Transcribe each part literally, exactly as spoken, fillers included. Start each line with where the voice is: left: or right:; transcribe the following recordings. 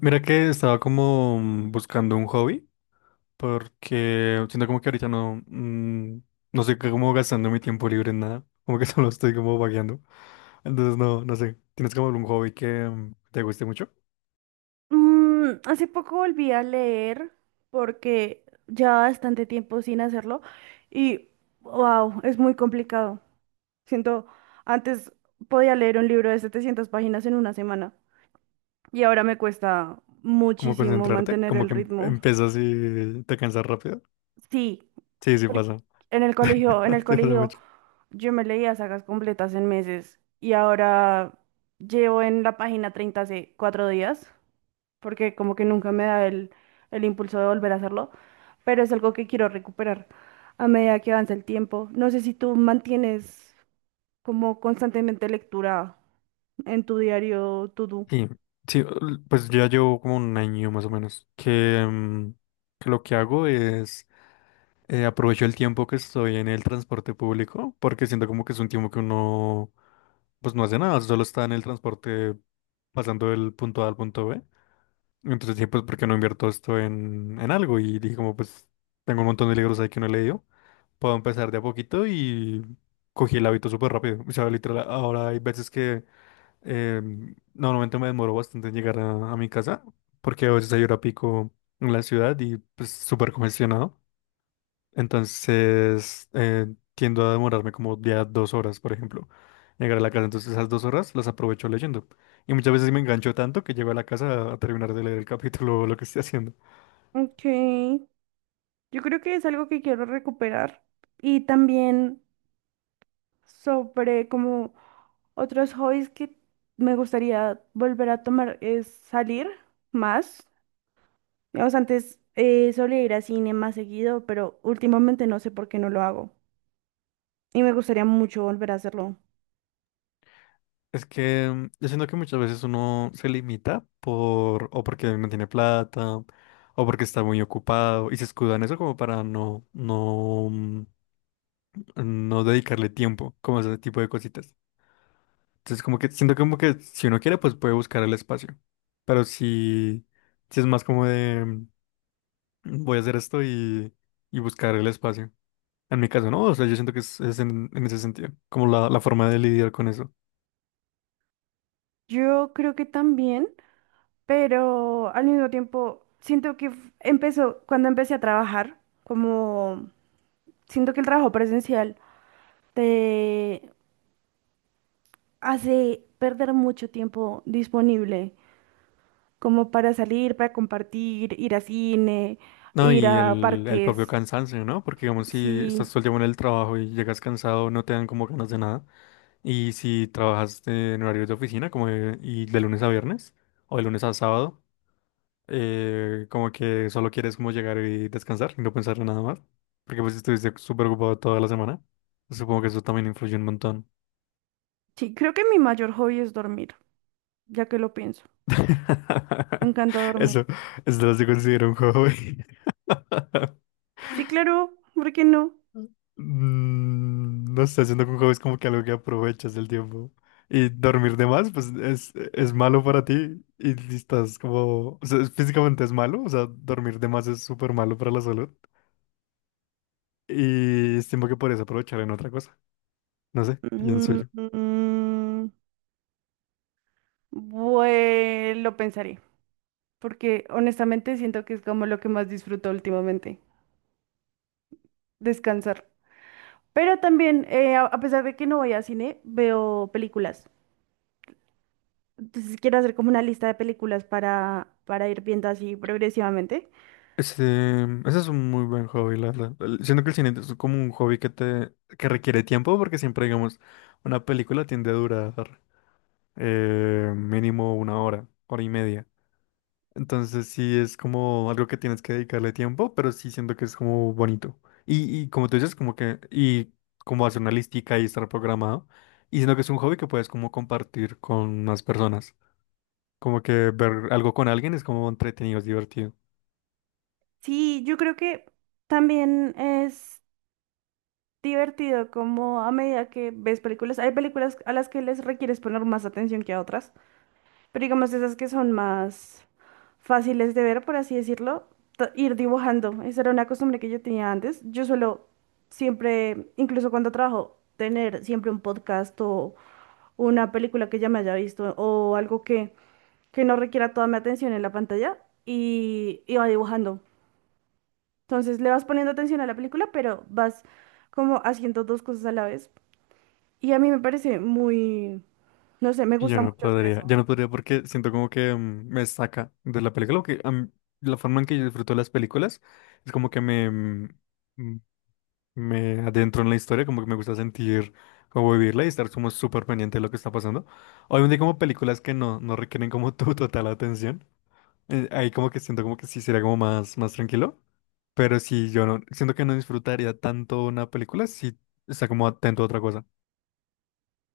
left: Mira que estaba como mm, buscando un hobby, porque siento como que ahorita no, mm, no sé cómo gastando mi tiempo libre en nada, como que solo estoy como vagueando. Entonces no, no sé, ¿tienes como algún hobby que mm, te guste mucho?
right: Mm, hace poco volví a leer porque ya bastante tiempo sin hacerlo y wow, es muy complicado. Siento, antes podía leer un libro de setecientas páginas en una semana y ahora me cuesta
left: ¿Como
right: muchísimo
left: concentrarte?
right: mantener
left: ¿Como
right: el
left: que em-
right: ritmo.
left: empiezas y te cansas rápido?
right: Sí,
left: Sí, sí
right: porque
left: pasa.
right: en el colegio, en el
left: Sí pasa
right: colegio
left: mucho.
right: yo me leía sagas completas en meses y ahora llevo en la página treinta hace cuatro días. Porque como que nunca me da el, el impulso de volver a hacerlo, pero es algo que quiero recuperar a medida que avanza el tiempo. No sé si tú mantienes como constantemente lectura en tu diario to-do.
left: Sí, sí, l- pues ya llevo como un año más o menos, que, mm, que lo que hago es eh, aprovecho el tiempo que estoy en el transporte público porque siento como que es un tiempo que uno pues no hace nada, solo está en el transporte pasando del punto A al punto be. Entonces dije, pues, ¿por qué no invierto esto en, en algo? Y dije como, pues, tengo un montón de libros ahí que no he leído. Puedo empezar de a poquito y cogí el hábito súper rápido. O sea, literal, ahora hay veces que eh, normalmente me demoro bastante en llegar a, a mi casa porque a veces hay hora pico en la ciudad y pues súper congestionado. Entonces, eh, tiendo a demorarme como ya dos horas, por ejemplo, llegar a la casa. Entonces, esas dos horas las aprovecho leyendo. Y muchas veces me engancho tanto que llego a la casa a terminar de leer el capítulo o lo que estoy haciendo.
right: Ok, yo creo que es algo que quiero recuperar y también sobre como otros hobbies que me gustaría volver a tomar es salir más. Digamos, antes eh, solía ir a cine más seguido, pero últimamente no sé por qué no lo hago. Y me gustaría mucho volver a hacerlo.
left: Es que mm, yo siento que muchas veces uno se limita por, o porque no tiene plata, o porque está muy ocupado, y se escuda en eso como para no, no, mm, no dedicarle tiempo, como ese tipo de cositas. Entonces, como que siento como que si uno quiere, pues puede buscar el espacio. Pero si, si es más como de mm, voy a hacer esto y, y buscar el espacio. En mi caso, no, o sea, yo siento que es, es en, en ese sentido, como la, la forma de lidiar con eso.
right: Yo creo que también, pero al mismo tiempo siento que f- empezó, cuando empecé a trabajar, como siento que el trabajo presencial te hace perder mucho tiempo disponible, como para salir, para compartir, ir a cine,
left: No,
right: ir
left: y
right: a
left: el, el propio
right: parques.
left: cansancio, ¿no? Porque digamos, si estás
right: Sí,
left: todo el tiempo en el trabajo y llegas cansado, no te dan como ganas de nada. Y si trabajas eh, en horarios de oficina, como de- y de lunes a viernes, o de lunes a sábado. Eh, como que solo quieres como llegar y descansar y no pensar en nada más. Porque pues estuviste súper ocupado toda la semana. Supongo que eso también influye un montón.
right: sí, creo que mi mayor hobby es dormir, ya que lo pienso. Me encanta dormir.
left: Eso, eso no se considera un hobby.
right: Sí, claro, ¿por qué no?
left: Mm, No sé, haciendo que un hobby es como que algo que aprovechas el tiempo. Y dormir de más, pues es, es malo para ti. Y si estás como, o sea, es- físicamente es malo. O sea, dormir de más es súper malo para la salud. Y estimo que podrías aprovechar en otra cosa. No sé, pienso
right: Mm,
left: yo.
right: mm, mm. Bueno, lo pensaré, porque honestamente siento que es como lo que más disfruto últimamente, descansar. Pero también, eh, a a pesar de que no voy a cine, veo películas. Entonces quiero hacer como una lista de películas para, para ir viendo así progresivamente.
left: Este, ese es un muy buen hobby, la verdad. El- Siento que el cine es como un hobby que te, que requiere tiempo, porque siempre, digamos, una película tiende a durar eh, mínimo una hora, hora y media. Entonces sí es como algo que tienes que dedicarle tiempo, pero sí siento que es como bonito. Y, y como tú dices, como que, y como hacer una listica y estar programado. Y siento que es un hobby que puedes como compartir con más personas. Como que ver algo con alguien es como entretenido, es divertido.
right: Sí, yo creo que también es divertido como a medida que ves películas. Hay películas a las que les requieres poner más atención que a otras. Pero digamos esas que son más fáciles de ver, por así decirlo, t- ir dibujando. Esa era una costumbre que yo tenía antes. Yo suelo siempre, incluso cuando trabajo, tener siempre un podcast o una película que ya me haya visto o algo que, que no requiera toda mi atención en la pantalla y iba dibujando. Entonces le vas poniendo atención a la película, pero vas como haciendo dos cosas a la vez. Y a mí me parece muy, no sé, me
left: Y yo
right: gusta
left: no
right: mucho hacer
left: podría,
right: eso.
left: ya no podría porque siento como que mm, me saca de la película, lo que a mí- la forma en que yo disfruto las películas es como que me, mm, mm, me adentro en la historia, como que me gusta sentir como vivirla y estar como súper pendiente de lo que está pasando. Obviamente hay como películas que no, no requieren como tu total atención, eh, ahí como que siento como que sí sería como más, más tranquilo, pero si yo no, siento que no disfrutaría tanto una película si está como atento a otra cosa.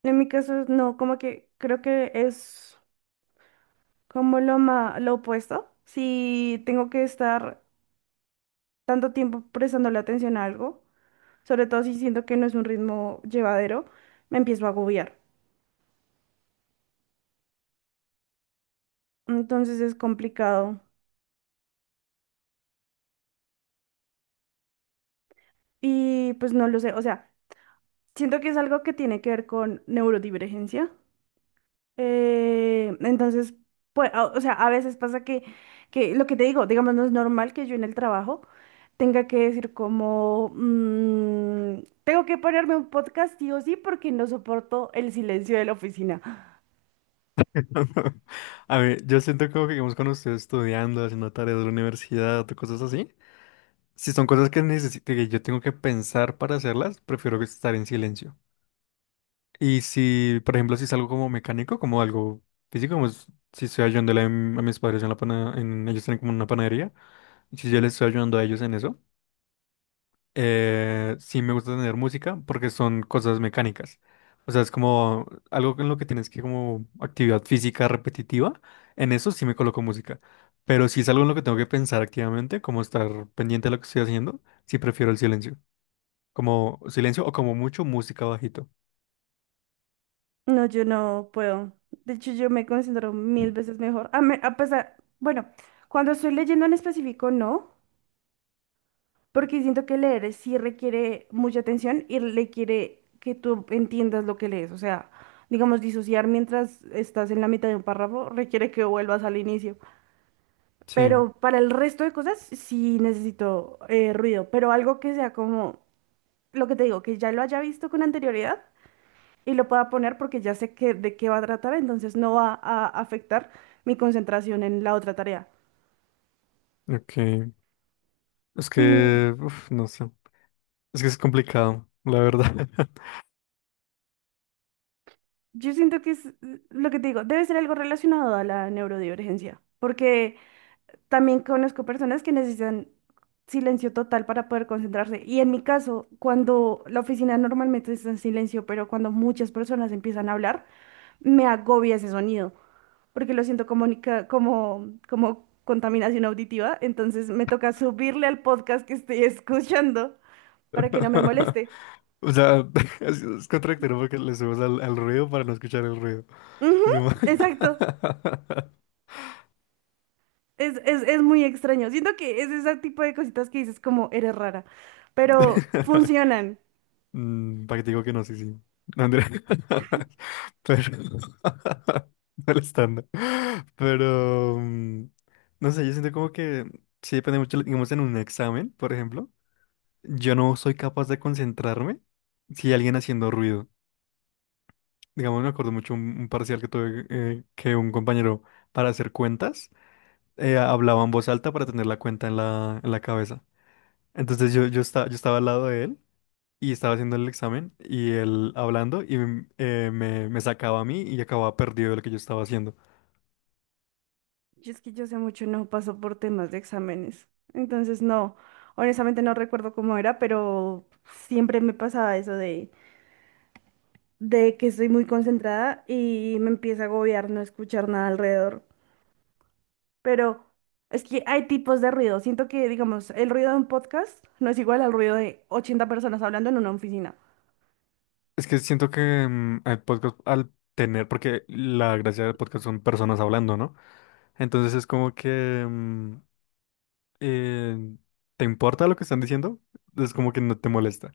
right: En mi caso, no, como que creo que es como lo ma- lo opuesto. Si tengo que estar tanto tiempo prestándole atención a algo, sobre todo si siento que no es un ritmo llevadero, me empiezo a agobiar. Entonces es complicado. Y pues no lo sé, o sea, siento que es algo que tiene que ver con neurodivergencia. Eh, entonces, pues, a- o sea, a veces pasa que, que lo que te digo, digamos, no es normal que yo en el trabajo tenga que decir como, "Mm, tengo que ponerme un podcast sí o sí porque no soporto el silencio de la oficina.
left: A ver, yo siento como que digamos, cuando estoy estudiando, haciendo tareas de la universidad o cosas así, si son cosas que necesito, que yo tengo que pensar para hacerlas, prefiero que estar en silencio. Y si, por ejemplo, si es algo como mecánico, como algo físico, como es- si estoy ayudándole a, m- a mis padres en la pana, en, ellos tienen como una panadería, y si yo les estoy ayudando a ellos en eso, Eh, sí me gusta tener música porque son cosas mecánicas. O sea, es como algo en lo que tienes que como actividad física repetitiva. En eso sí me coloco música. Pero si es algo en lo que tengo que pensar activamente, como estar pendiente de lo que estoy haciendo, sí prefiero el silencio. Como silencio o como mucho música bajito.
right: No, yo no puedo. De hecho, yo me concentro mil veces mejor. A, me- a pesar, bueno, cuando estoy leyendo en específico, no. Porque siento que leer sí requiere mucha atención y requiere que tú entiendas lo que lees. O sea, digamos, disociar mientras estás en la mitad de un párrafo requiere que vuelvas al inicio.
left: Sí,
right: Pero para el resto de cosas sí necesito eh, ruido, pero algo que sea como lo que te digo, que ya lo haya visto con anterioridad y lo pueda poner porque ya sé que, de qué va a tratar, entonces no va a afectar mi concentración en la otra tarea.
left: ok. Es
right: Y
left: que, uf, no sé. Es que es complicado, la verdad.
right: Yo siento que es eh, lo que te digo, debe ser algo relacionado a la neurodivergencia, porque también conozco personas que necesitan silencio total para poder concentrarse. Y en mi caso, cuando la oficina normalmente está en silencio, pero cuando muchas personas empiezan a hablar, me agobia ese sonido, porque lo siento como, nica- como, como contaminación auditiva, entonces me toca subirle al podcast que estoy escuchando para que no me moleste.
left: O sea, es, es contradictorio porque le subimos al, al ruido para no escuchar el ruido.
right: Ujú,
left: Es como...
right: exacto. Es, es, es muy extraño. Siento que es ese tipo de cositas que dices como eres rara, pero funcionan.
left: Mm, para que te digo que no, sí, sí. No, Andrea. Pero... el estándar. Pero... mm, no sé, yo siento como que... Sí depende mucho, digamos, en un examen, por ejemplo. Yo no soy capaz de concentrarme si hay alguien haciendo ruido. Digamos, me acuerdo mucho un, un parcial que tuve eh, que un compañero para hacer cuentas. Eh, hablaba en voz alta para tener la cuenta en la, en la cabeza. Entonces yo, yo, estaba, yo estaba al lado de él y estaba haciendo el examen y él hablando y m- eh, me, me sacaba a mí y acababa perdido de lo que yo estaba haciendo.
right: Y es que yo sé mucho, no paso por temas de exámenes. Entonces, no, honestamente no recuerdo cómo era, pero siempre me pasaba eso de, de que estoy muy concentrada y me empieza a agobiar no escuchar nada alrededor. Pero es que hay tipos de ruido. Siento que, digamos, el ruido de un podcast no es igual al ruido de ochenta personas hablando en una oficina.
left: Es que siento que mm, el podcast al tener, porque la gracia del podcast son personas hablando, ¿no? Entonces es como que mm, eh, te importa lo que están diciendo, es como que no te molesta.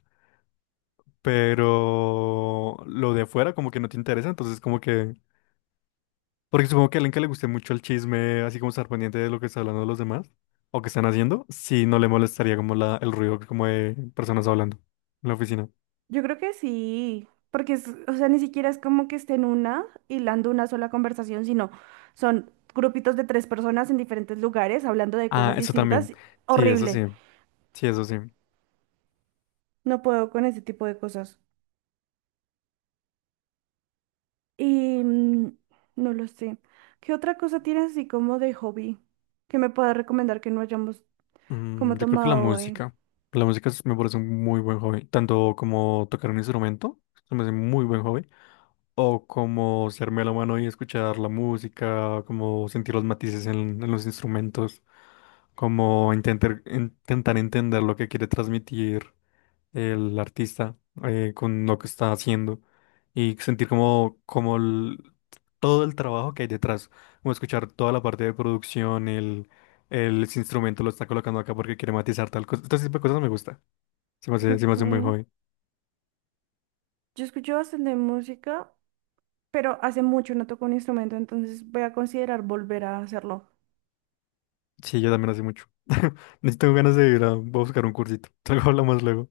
left: Pero lo de afuera como que no te interesa, entonces como que porque supongo que a alguien que le guste mucho el chisme, así como estar pendiente de lo que está hablando los demás o que están haciendo, sí no le molestaría como la, el ruido como de personas hablando en la oficina.
right: Yo creo que sí, porque es, o sea, ni siquiera es como que estén una hilando una sola conversación, sino son grupitos de tres personas en diferentes lugares hablando de
left: Ah,
right: cosas
left: eso también.
right: distintas.
left: Sí, eso sí.
right: Horrible.
left: Sí, eso sí.
right: No puedo con ese tipo de cosas. Y mm, no lo sé. ¿Qué otra cosa tienes así como de hobby que me puedas recomendar que no hayamos
left: Mm,
right: como
left: yo creo que la
right: tomado hoy?
left: música. La música es- me parece un muy buen hobby. Tanto como tocar un instrumento, se me hace muy buen hobby. O como ser melómano y escuchar la música, como sentir los matices en, en los instrumentos, como intentar, intentar entender lo que quiere transmitir. El artista eh, con lo que está haciendo y sentir como, como el- todo el trabajo que hay detrás, como escuchar toda la parte de producción, el, el ese instrumento lo está colocando acá porque quiere matizar tal cosa, este tipo de cosas me gusta, se me hace, se me
right: Ok.
left: hace un buen hobby,
right: Yo escucho bastante música, pero hace mucho no toco un instrumento, entonces voy a considerar volver a hacerlo.
left: sí, yo también hace mucho, necesito ganas de ir a, voy a buscar un cursito, luego hablamos luego,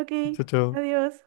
right: Ok,
left: chao, chao.
right: adiós.